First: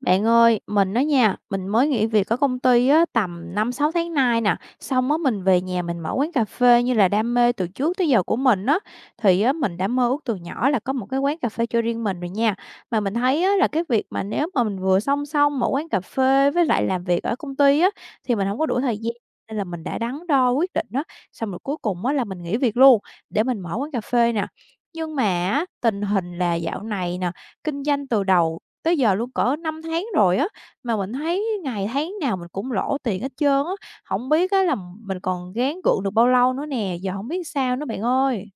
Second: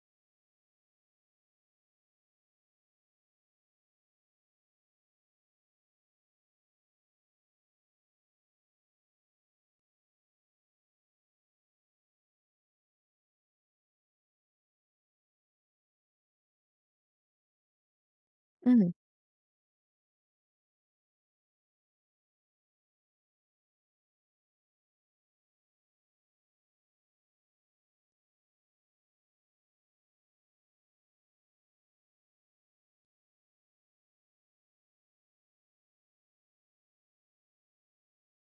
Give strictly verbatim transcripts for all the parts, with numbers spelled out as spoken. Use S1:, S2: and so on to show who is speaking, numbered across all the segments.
S1: Bạn ơi, mình á nha, mình mới nghỉ việc ở công ty á, tầm năm sáu tháng nay nè, xong á mình về nhà mình mở quán cà phê như là đam mê từ trước tới giờ của mình á, thì á, mình đã mơ ước từ nhỏ là có một cái quán cà phê cho riêng mình rồi nha. Mà mình thấy á, là cái việc mà nếu mà mình vừa song song mở quán cà phê với lại làm việc ở công ty á, thì mình không có đủ
S2: Ừm,
S1: thời gian nên là mình đã đắn đo quyết định đó, xong rồi cuối cùng á, là mình nghỉ việc luôn để mình mở quán cà phê nè. Nhưng mà á, tình hình là dạo này nè, kinh doanh từ đầu Tới giờ luôn cỡ năm tháng rồi á, mà mình thấy ngày tháng nào mình cũng lỗ tiền hết trơn á, không biết á là mình còn gắng gượng được bao lâu nữa nè, giờ không biết sao nữa bạn ơi.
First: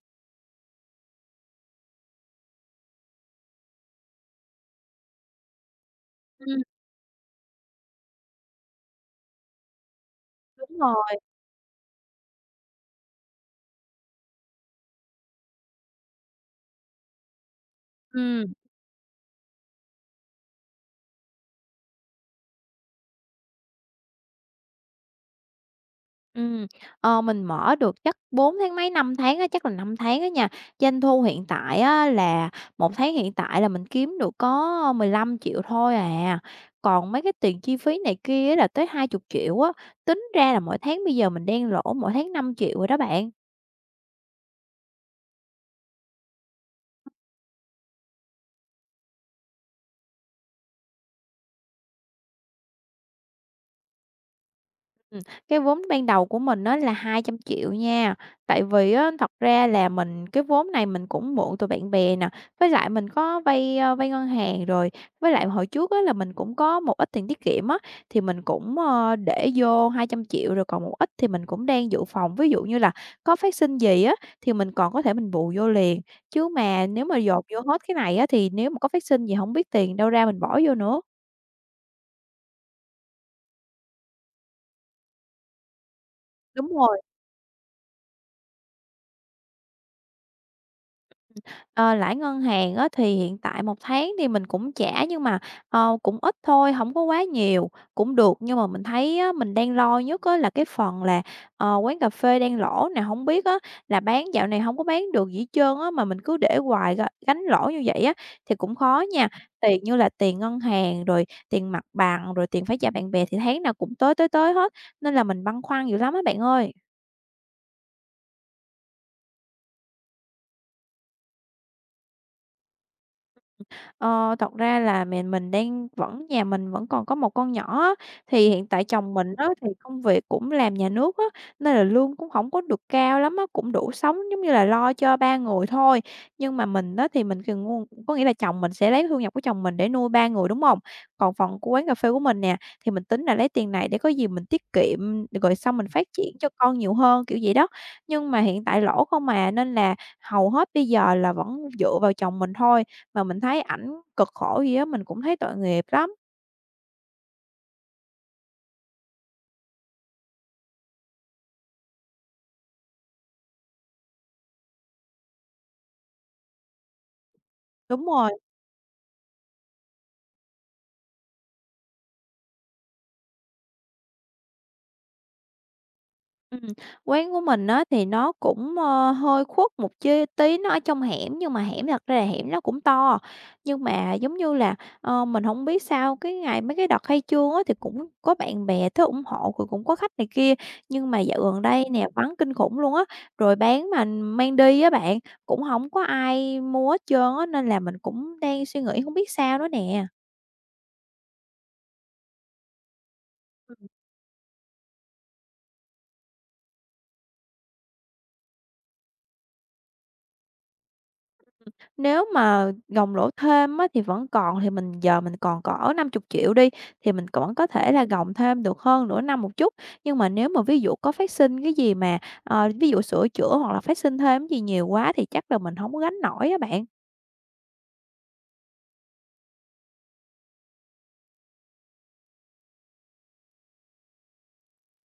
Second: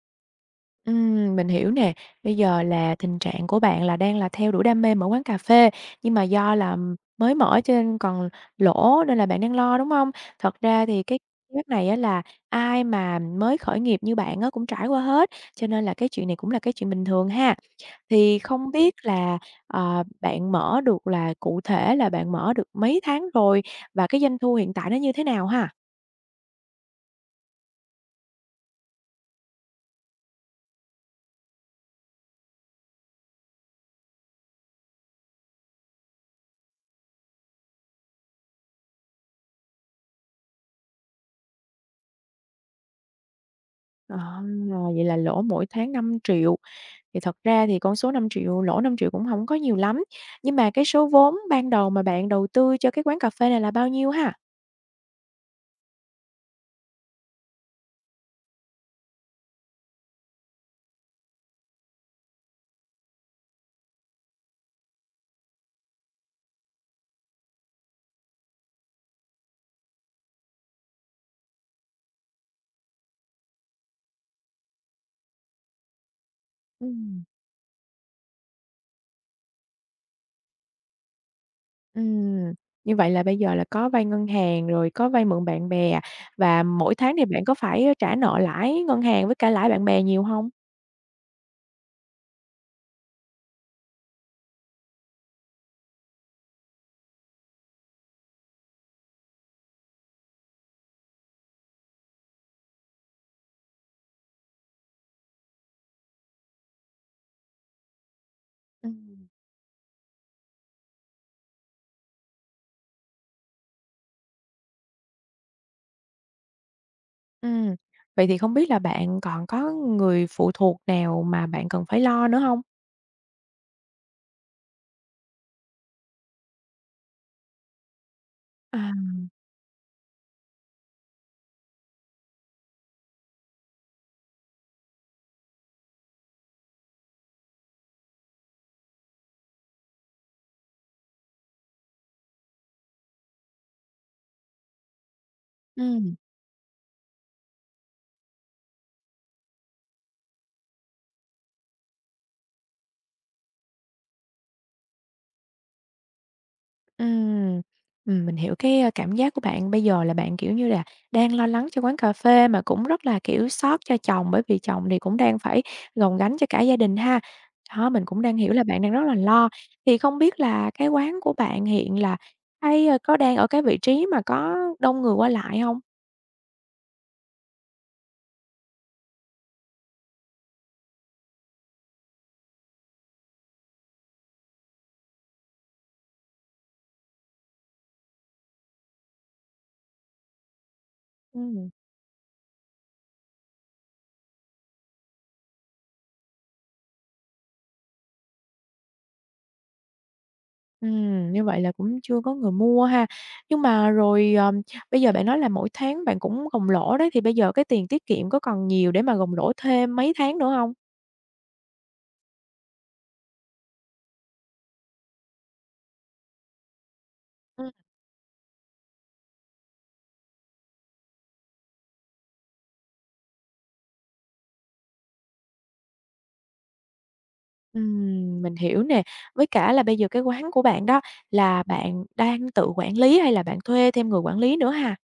S2: ừm, mình hiểu nè. Bây giờ là tình trạng của bạn là đang là theo đuổi đam mê mở quán cà phê, nhưng mà do
S1: Ừm,
S2: là mới mở cho nên còn lỗ nên là bạn đang lo, đúng không? Thật
S1: đúng
S2: ra thì
S1: rồi.
S2: cái việc này á là ai mà mới khởi nghiệp như bạn á cũng trải qua hết, cho nên là cái chuyện này cũng là cái chuyện bình thường ha. Thì
S1: Ừm,
S2: không biết là, ờ, bạn mở được là cụ thể là bạn mở được mấy tháng rồi và cái doanh thu hiện tại nó như thế nào ha?
S1: ừm. Ờ, mình mở được chắc bốn tháng mấy, năm tháng á, chắc là năm tháng á nha. Doanh thu hiện tại á là một tháng hiện tại là mình kiếm được có mười lăm triệu thôi à, còn mấy cái tiền chi phí này kia á là tới hai chục triệu á, tính ra là mỗi tháng bây giờ mình đang lỗ mỗi tháng năm triệu rồi đó bạn.
S2: Ờ, vậy là lỗ mỗi tháng năm triệu. Thì thật ra thì con số năm triệu lỗ năm triệu cũng không có nhiều lắm, nhưng mà cái số vốn ban đầu mà bạn đầu tư cho cái quán cà phê này là bao nhiêu ha?
S1: Ừm, cái vốn ban đầu của mình nó là hai trăm triệu nha, tại vì á thật ra là mình cái vốn này mình cũng mượn từ bạn bè nè, với lại mình có vay, ơ, vay ngân hàng rồi, với lại hồi trước á là mình cũng có một ít tiền tiết kiệm á, thì mình cũng, ơ, để vô hai trăm triệu rồi còn một ít thì mình cũng đang dự phòng. Ví dụ như là có phát sinh gì á thì mình còn có thể mình bù vô liền, chứ mà nếu mà
S2: Ừm.
S1: dồn vô hết cái này á thì nếu mà có phát sinh gì không biết tiền đâu ra mình bỏ vô nữa.
S2: Ừm, như vậy là bây giờ là có vay ngân hàng, rồi có vay mượn bạn bè và
S1: Đúng
S2: mỗi
S1: rồi.
S2: tháng thì bạn có phải, trả nợ lãi ngân hàng với cả lãi bạn bè nhiều không?
S1: Ờ, lãi ngân hàng á thì hiện tại một tháng thì mình cũng trả nhưng mà, ờ, cũng ít thôi, không có quá nhiều, cũng được. Nhưng mà mình thấy á, mình đang lo nhất á là cái phần là, ờ, quán cà phê đang lỗ nè, không biết á là bán dạo này không có bán được gì hết trơn á, mà mình cứ để hoài gánh gánh lỗ như vậy á thì cũng khó
S2: Ừm.
S1: nha. Tiền như là tiền ngân hàng, rồi tiền mặt bằng, rồi tiền phải trả bạn bè thì tháng nào cũng tới, tới, tới hết, nên là mình băn khoăn dữ lắm á bạn ơi.
S2: Ừm, vậy thì không biết là bạn còn có người phụ thuộc nào mà bạn cần phải lo nữa không?
S1: Ờ, thật ra là mẹ mình đang vẫn nhà mình vẫn còn có một con nhỏ á, thì hiện tại
S2: À.
S1: chồng mình á, thì công việc cũng làm nhà nước á, nên là lương cũng không có được cao lắm á, cũng đủ sống, giống như là, lo cho ba người thôi. Nhưng mà mình á, thì mình thì ngu có nghĩa là chồng mình sẽ lấy thu nhập của chồng mình để nuôi ba người, đúng không? Còn phần của quán cà phê của mình nè, thì mình tính là lấy tiền này để có gì mình tiết kiệm, rồi sau mình phát
S2: Ừm.
S1: triển cho con nhiều hơn, kiểu vậy đó. Nhưng mà hiện tại lỗ không mà nên là hầu hết bây giờ là vẫn dựa vào chồng mình thôi. Mà mình thấy ảnh cực khổ gì á, mình cũng thấy tội nghiệp lắm.
S2: Ừm, ừm, mình hiểu cái, a, cảm giác của bạn bây giờ là bạn, kiểu như là, đang lo lắng cho quán cà phê mà cũng rất là, kiểu, xót cho chồng, bởi vì chồng thì cũng đang phải gồng gánh cho cả gia đình ha. Đó, mình
S1: Đúng
S2: cũng đang
S1: rồi,
S2: hiểu là bạn đang rất là lo. Thì không biết là cái quán của bạn hiện là hay, ơ, có đang ở cái vị trí mà có đông người qua lại không?
S1: ừm, quán của mình á thì nó cũng, ơ, hơi khuất một chi tí, nó ở trong hẻm, nhưng mà hẻm thật ra là hẻm nó cũng to, nhưng mà, giống như là, ờ, mình hổng biết sao cái ngày mấy cái đợt khai trương á thì cũng có bạn bè tới ủng hộ, rồi cũng có khách này kia, nhưng mà dạo gần
S2: Ừm.
S1: đây nè, vắng kinh khủng luôn á, rồi bán mà mang đi á bạn, cũng hổng có ai mua hết trơn á, nên là mình cũng đang suy nghĩ hông biết sao nữa nè.
S2: Ừm, như vậy là cũng chưa có người mua ha. Nhưng mà rồi, ờm, bây giờ bạn nói là mỗi tháng bạn cũng gồng lỗ đấy, thì bây giờ cái tiền tiết kiệm có còn nhiều để mà gồng lỗ thêm mấy tháng nữa không?
S1: Nếu mà gồng lỗ thêm á, thì vẫn còn thì mình giờ mình còn cỡ năm chục triệu đi, thì mình vẫn có
S2: Ừm,
S1: thể là gồng thêm được hơn nửa năm một chút. Nhưng mà nếu mà ví dụ có phát sinh cái gì mà, ờ, ví dụ sửa chữa hoặc là phát sinh thêm gì nhiều quá thì chắc là mình không có gánh nổi á bạn.
S2: ừm, mình hiểu nè. Với cả là bây giờ cái quán của bạn đó là bạn đang tự quản lý hay là bạn thuê thêm người quản lý nữa ha?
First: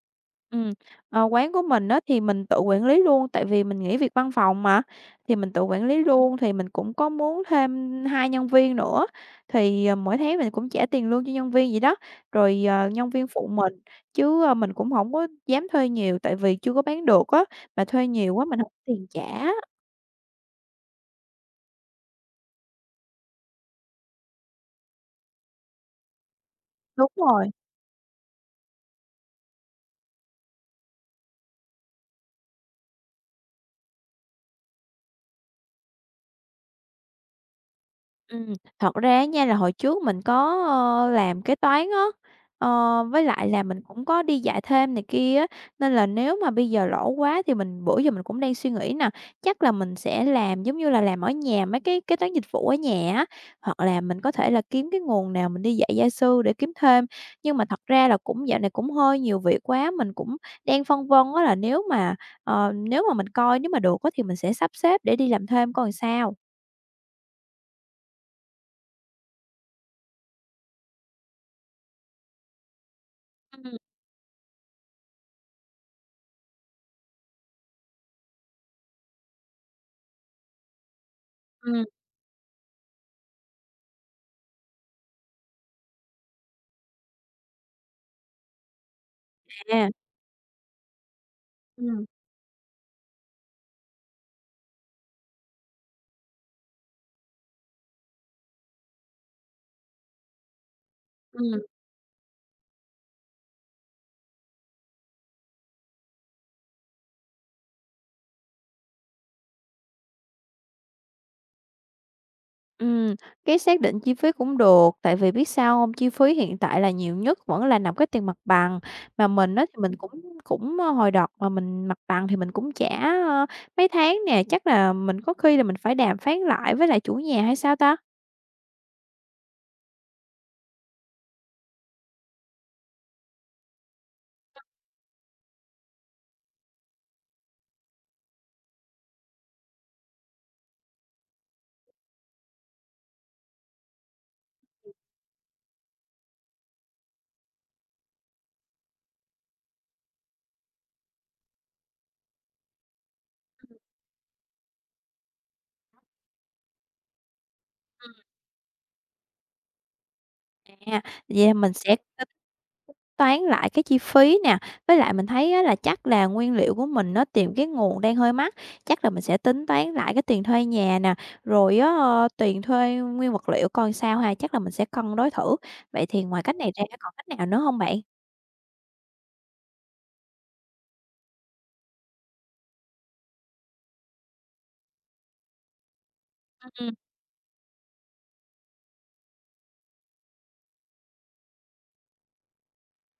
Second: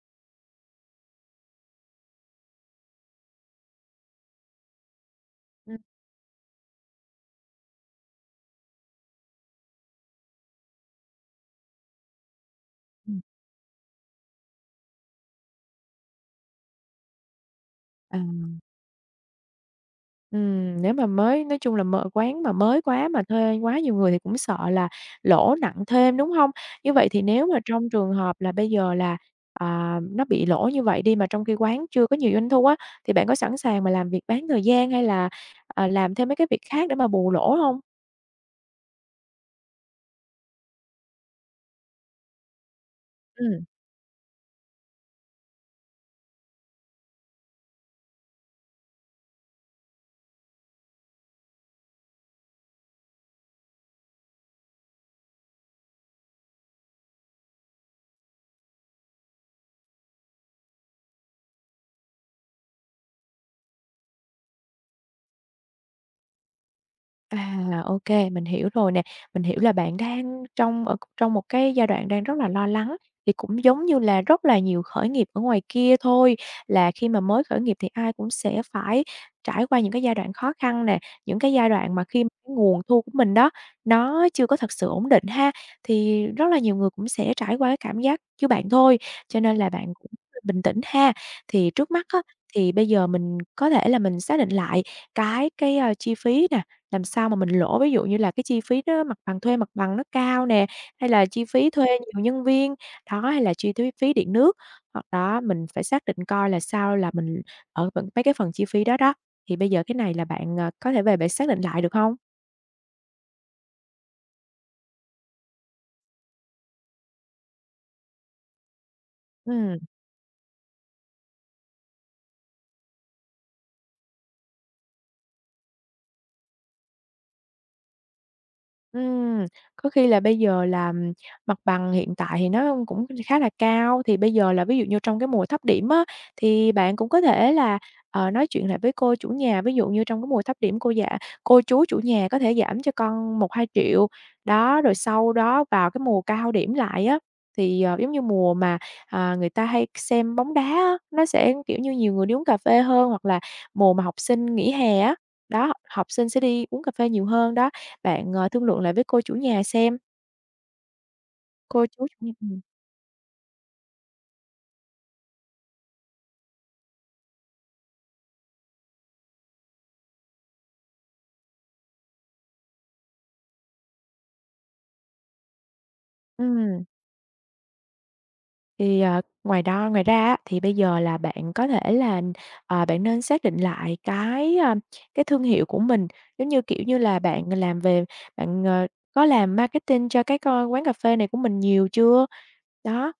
S1: Ừm, ờ, quán của mình á thì mình tự quản lý luôn, tại vì mình nghỉ việc văn phòng mà, thì mình tự
S2: Ừm,
S1: quản lý luôn, thì mình cũng có muốn thêm hai nhân viên nữa, thì, ờ, mỗi tháng mình cũng trả tiền lương cho nhân viên vậy đó, rồi, ờ, nhân
S2: ừm,
S1: viên phụ mình, chứ, ơ, mình cũng không có dám thuê nhiều tại vì chưa có bán được á, mà thuê
S2: à,
S1: nhiều quá mình không có tiền trả.
S2: ừm, nếu mà mới nói chung là mở quán mà mới quá mà thuê quá nhiều người thì cũng sợ là lỗ nặng thêm, đúng hông? Như vậy
S1: Đúng
S2: thì nếu
S1: rồi.
S2: mà trong trường hợp là bây giờ là, à, nó bị lỗ như vậy đi mà trong khi quán chưa có nhiều doanh thu á, thì bạn có sẵn sàng mà làm việc bán thời gian hay là, à, làm thêm mấy cái việc khác để mà bù lỗ hông?
S1: Ừm, thật ra á nha là hồi trước mình có, ơ, làm kế toán á, ờ, với lại là
S2: Ừm.
S1: mình cũng có đi dạy thêm này kia á, nên là nếu mà bây giờ lỗ quá thì mình bữa giờ mình cũng đang suy nghĩ nè, chắc là mình sẽ làm giống như là làm ở nhà mấy cái kế toán dịch vụ ở nhà á, hoặc là mình có thể là kiếm cái nguồn nào mình đi dạy gia sư để kiếm thêm. Nhưng mà thật ra là cũng dạo này cũng hơi nhiều việc quá, mình cũng đang phân vân á là nếu mà, ờ, nếu mà mình coi nếu mà được á thì mình sẽ sắp xếp để đi làm thêm coi làm sao.
S2: À, ok mình hiểu rồi nè. Mình hiểu là bạn đang trong ở trong một cái giai đoạn đang rất là lo lắng, thì cũng
S1: Ừm,
S2: giống như là rất là nhiều khởi nghiệp ở ngoài kia thôi, là khi mà mới khởi nghiệp thì ai cũng sẽ phải trải qua những cái giai đoạn khó khăn nè, những cái giai
S1: ừm,
S2: đoạn mà khi mà cái nguồn thu của mình đó, nó chưa có thật sự ổn định ha, thì rất là nhiều người cũng sẽ trải qua cái cảm giác như bạn thôi, cho nên là bạn
S1: à.
S2: cũng bình tĩnh ha. Thì trước mắt
S1: Ừm,
S2: á, thì bây giờ mình có thể là mình xác định lại cái cái, a, chi phí nè, làm sao mà mình lỗ, ví dụ như là cái chi phí đó mặt bằng thuê mặt bằng nó cao nè, hay là chi
S1: ừm,
S2: phí thuê nhiều nhân viên, đó, hay là chi thuế phí điện nước. Hoặc đó, mình phải xác định coi là sao là mình ở phần mấy cái phần chi phí đó đó, thì bây giờ cái này là bạn, ờ, có thể về bạn xác định lại được không?
S1: ừm, cái xác định chi phí cũng được, tại vì biết sao hông? Chi phí hiện tại là nhiều nhất vẫn là nằm cái tiền mặt bằng, mà mình á
S2: Ừm.
S1: thì mình cũng cũng, ơ, hồi đợt mà mình mặt bằng thì mình cũng trả, ơ, mấy tháng nè, chắc là mình có khi là mình phải đàm phán lại với lại chủ nhà hay sao ta?
S2: Ừm, có khi là bây giờ là, mặt bằng hiện tại thì nó cũng khá là cao, thì bây giờ là ví dụ như trong cái mùa thấp điểm á, thì bạn cũng có thể là, ờ, nói chuyện lại với cô chủ nhà, ví dụ như trong cái mùa thấp điểm cô dạ cô chú chủ nhà có thể giảm cho con một hai triệu. Đó, rồi sau đó vào cái mùa cao điểm lại á, thì, ờ, giống như mùa mà, à, người ta hay xem bóng đá á, nó sẽ, kiểu như, nhiều người đi uống cà phê hơn, hoặc là mùa mà học sinh nghỉ hè á, đó, học sinh sẽ đi uống cà phê nhiều hơn đó, bạn, ờ, thương lượng lại với cô chủ nhà xem,
S1: À, vậy mình
S2: cô
S1: sẽ
S2: chú chủ
S1: tính
S2: nhà ừm,
S1: toán lại cái chi phí nè, với lại mình thấy á là chắc là nguyên liệu của mình nó tìm cái nguồn đang hơi mắc, chắc là mình sẽ tính toán lại cái tiền thuê nhà nè, rồi á, ờ, tiền thuê nguyên vật liệu coi sao ha, chắc là mình sẽ cân đối thử. Vậy thì ngoài cách này
S2: ừm,
S1: ra còn cách nào nữa không bạn?
S2: thì, ờ, ngoài đó ngoài ra á, thì bây giờ là bạn có thể là, ờ, bạn nên xác định lại cái, a, cái thương hiệu của mình, giống như, kiểu như là, bạn làm về bạn, ờ, có làm marketing cho cái co quán cà phê này của mình nhiều chưa? Đó,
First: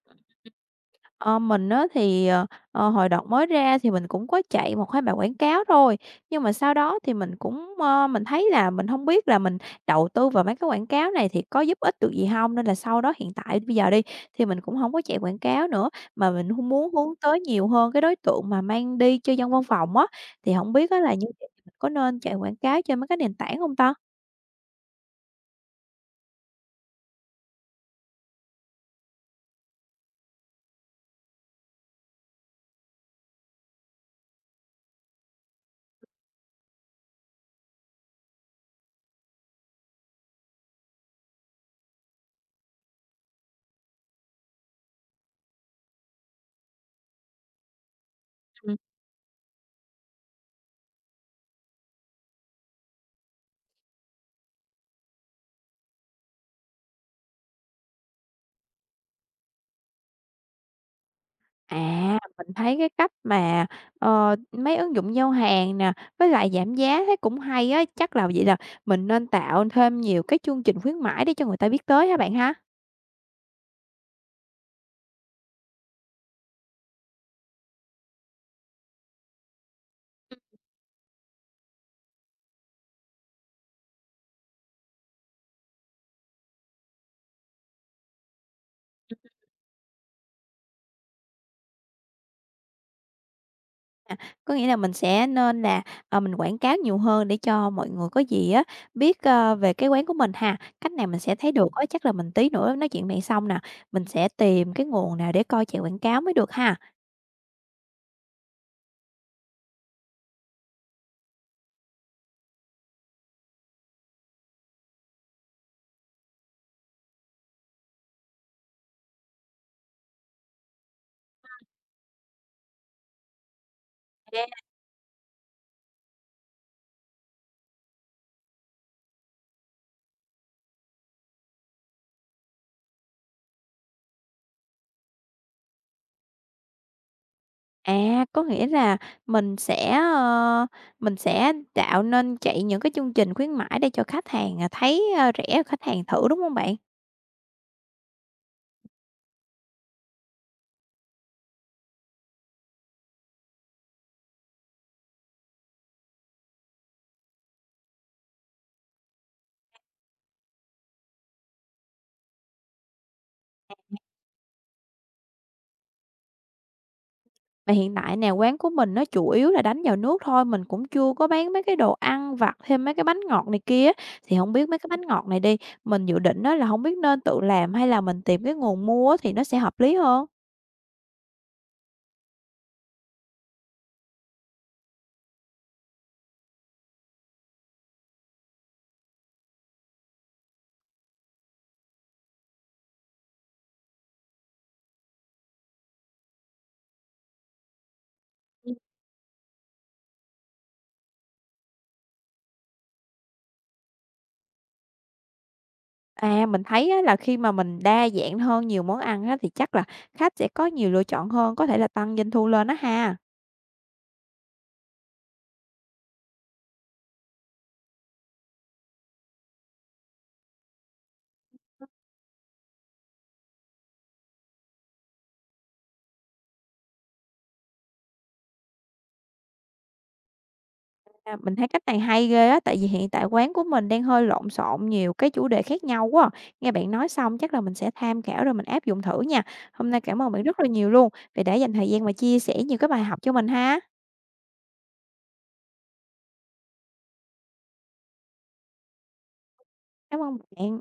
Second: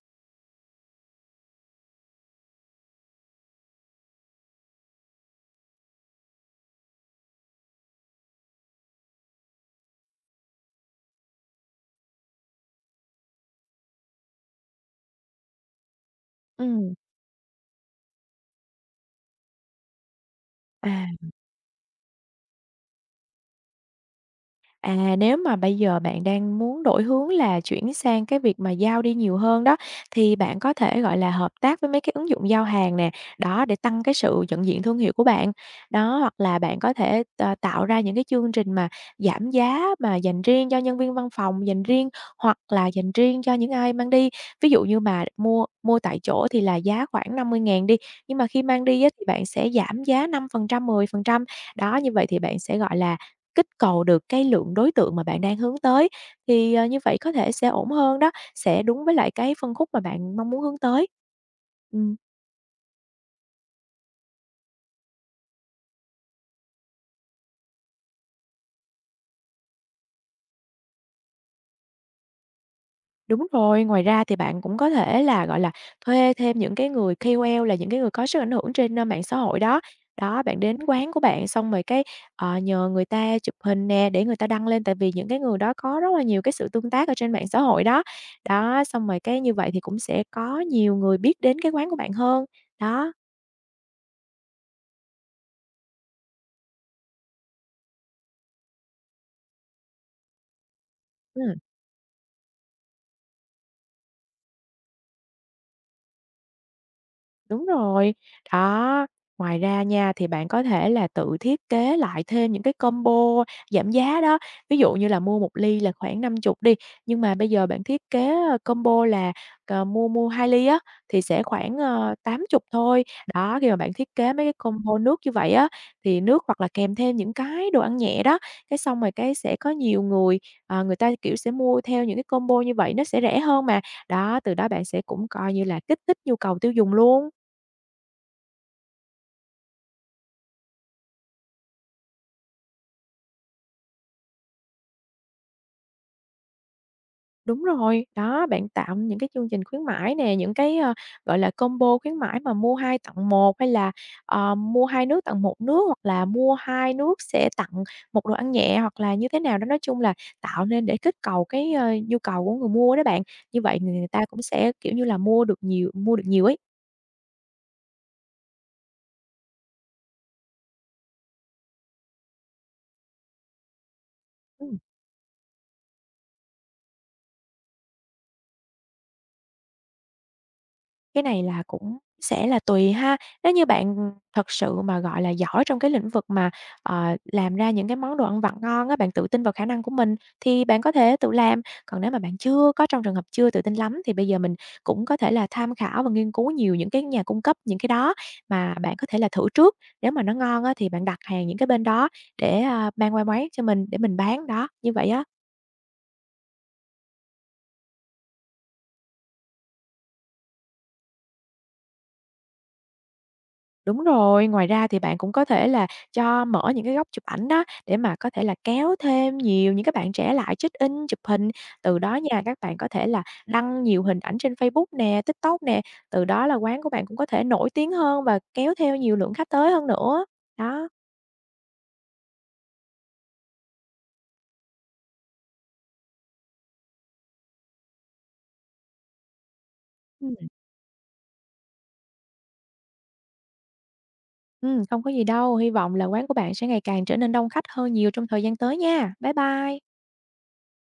S1: Ờ, mình á thì, ờ, ờ, hồi đợt mới ra thì mình cũng có chạy một hai bài quảng cáo thôi, nhưng mà sau đó thì mình cũng, ơ, mình thấy là mình không biết là mình đầu tư vào mấy cái quảng cáo này thì có giúp ích được gì không Nên là sau đó hiện tại bây giờ đi, thì mình cũng không có chạy quảng cáo nữa, mà mình h
S2: ừm,
S1: muốn hướng tới nhiều hơn cái đối tượng mà mang đi cho dân văn phòng á, thì không biết á là như
S2: à.
S1: vậy mình có nên chạy quảng cáo trên mấy cái nền tảng không ta?
S2: À, nếu mà bây giờ bạn đang muốn đổi hướng là chuyển sang cái việc mà giao đi nhiều hơn đó, thì bạn có thể, gọi là, hợp tác với mấy cái ứng dụng giao hàng nè, đó, để tăng cái sự nhận diện thương hiệu của bạn. Đó, hoặc là bạn có thể t tạo ra những cái chương trình mà giảm giá mà dành riêng cho nhân viên văn phòng, dành riêng hoặc là dành riêng cho những ai mang đi. Ví dụ như mà mua mua tại chỗ thì là giá khoảng năm mươi ngàn đi, nhưng mà khi mang đi á, thì bạn sẽ giảm giá năm phần trăm mười phần trăm. Đó, như vậy thì bạn sẽ, gọi là, kích cầu được cái lượng đối tượng mà bạn đang hướng tới, thì, ờ, như vậy có thể sẽ ổn hơn đó, sẽ đúng với lại cái phân khúc mà bạn mong muốn hướng tới. Ừm,
S1: À, mình thấy cái cách mà, ờ, mấy ứng dụng giao hàng nè, với lại giảm giá thấy cũng hay á, chắc là vậy là mình nên tạo thêm nhiều cái chương trình khuyến mãi để cho người ta biết tới hả bạn ha?
S2: đúng rồi, ngoài ra thì bạn cũng có thể là, gọi là, thuê thêm những cái người ca o lờ là những cái người có sức ảnh hưởng trên, ơ, mạng xã hội đó. Đó, bạn đến quán của bạn xong rồi cái, ờ, nhờ người ta chụp hình nè, để người ta đăng lên, tại vì những cái người đó có rất là nhiều cái sự tương tác ở trên mạng xã hội đó. Đó, xong rồi cái như vậy thì cũng sẽ có nhiều người biết đến cái quán của bạn hơn, đó,
S1: À, có nghĩa là mình sẽ nên là, ờ, mình quảng cáo nhiều hơn để cho mọi người có gì á, biết, ơ, về cái quán của mình ha. Cách này mình sẽ thấy
S2: ừm.
S1: được á, chắc là mình tí nữa nói chuyện này xong nè, mình sẽ tìm cái nguồn nào để coi chạy quảng cáo mới được ha.
S2: Đúng rồi, đó. Ngoài ra nha, thì bạn có thể là tự thiết kế lại thêm những cái combo giảm giá đó. Ví dụ như là mua một ly là khoảng năm chục đi, nhưng mà bây giờ bạn thiết kế, ơ, combo là, ờ, mua mua hai ly á, thì sẽ khoảng, ờ, tám chục thôi. Đó, khi mà bạn thiết kế mấy cái combo nước như vậy á, thì nước hoặc là kèm thêm những cái đồ ăn nhẹ đó, cái xong rồi cái sẽ có nhiều người, ờ, người ta, kiểu, sẽ mua theo những cái combo như vậy nó sẽ rẻ hơn mà. Đó, từ đó bạn sẽ cũng coi như là kích thích nhu cầu tiêu dùng luôn.
S1: À, có nghĩa là mình sẽ, ơ, mình sẽ tạo nên chạy những cái chương trình khuyến mãi để cho khách hàng, à, thấy, a, rẻ, khách hàng thử, đúng không bạn?
S2: Đúng rồi, đó, bạn tạo những cái chương trình khuyến mãi nè, những cái, ờ, gọi là, combo khuyến mãi mà mua hai tặng một hay là, ờ, mua hai nước tặng một nước, hoặc là mua hai nước sẽ tặng một đồ ăn nhẹ, hoặc là như thế nào đó. Nói chung là tạo nên để kích cầu cái, ơ, nhu cầu của người mua đó bạn, như vậy người ta cũng sẽ, kiểu như là, mua được nhiều mua được nhiều ấy.
S1: Mà hiện tại nè, quán của mình nó chủ yếu là đánh vào nước thôi, mình cũng chưa có bán mấy cái đồ ăn vặt, thêm mấy cái bánh ngọt này kia á. Thì không biết
S2: Ừm.
S1: mấy cái bánh ngọt này đi, mình dự định á là không biết nên tự làm hay là mình tìm cái nguồn mua á thì nó sẽ hợp lý hơn?
S2: Cái này là cũng sẽ là tùy ha. Nếu như bạn, thật sự mà, gọi là, giỏi trong cái lĩnh vực mà, ờ, làm ra những cái món đồ ăn vặt ngon á, bạn tự tin vào khả năng của mình thì bạn có thể tự làm. Còn nếu mà bạn chưa có trong trường hợp chưa tự tin lắm thì bây giờ mình cũng có thể là tham khảo và nghiên cứu nhiều những cái nhà cung cấp những cái đó mà bạn có thể là thử trước. Nếu mà nó ngon á thì bạn đặt hàng những cái bên đó để, a, mang qua quán cho mình để mình bán, đó, như vậy á.
S1: À, mình thấy á là khi mà mình đa dạng hơn nhiều món ăn á thì chắc là khách sẽ có nhiều lựa chọn hơn, có thể là tăng doanh thu lên đó ha.
S2: Đúng rồi, ngoài ra thì bạn cũng có thể là cho mở những cái góc chụp ảnh đó để mà có thể là kéo thêm nhiều những các bạn trẻ lại check-in, chụp hình. Từ đó nha, các bạn có thể là đăng nhiều hình ảnh trên Facebook nè, TikTok nè, từ đó là quán của bạn cũng có thể nổi tiếng hơn và kéo theo nhiều lượng khách tới hơn nữa. Đó.
S1: À, mình thấy cách này hay ghê á, tại vì hiện tại quán của mình đang hơi lộn xộn nhiều cái chủ đề khác nhau quá à. Nghe bạn nói xong chắc là mình sẽ tham khảo rồi mình áp dụng thử nha. Hôm nay cảm ơn
S2: Ừm,
S1: bạn rất là nhiều luôn vì đã dành thời gian mà chia sẻ nhiều cái bài học cho mình ha.
S2: ừm, không có gì đâu, hy vọng là quán của bạn sẽ ngày càng trở nên đông khách hơn nhiều trong thời gian tới nha. Bye bye.
S1: Cảm ơn bạn.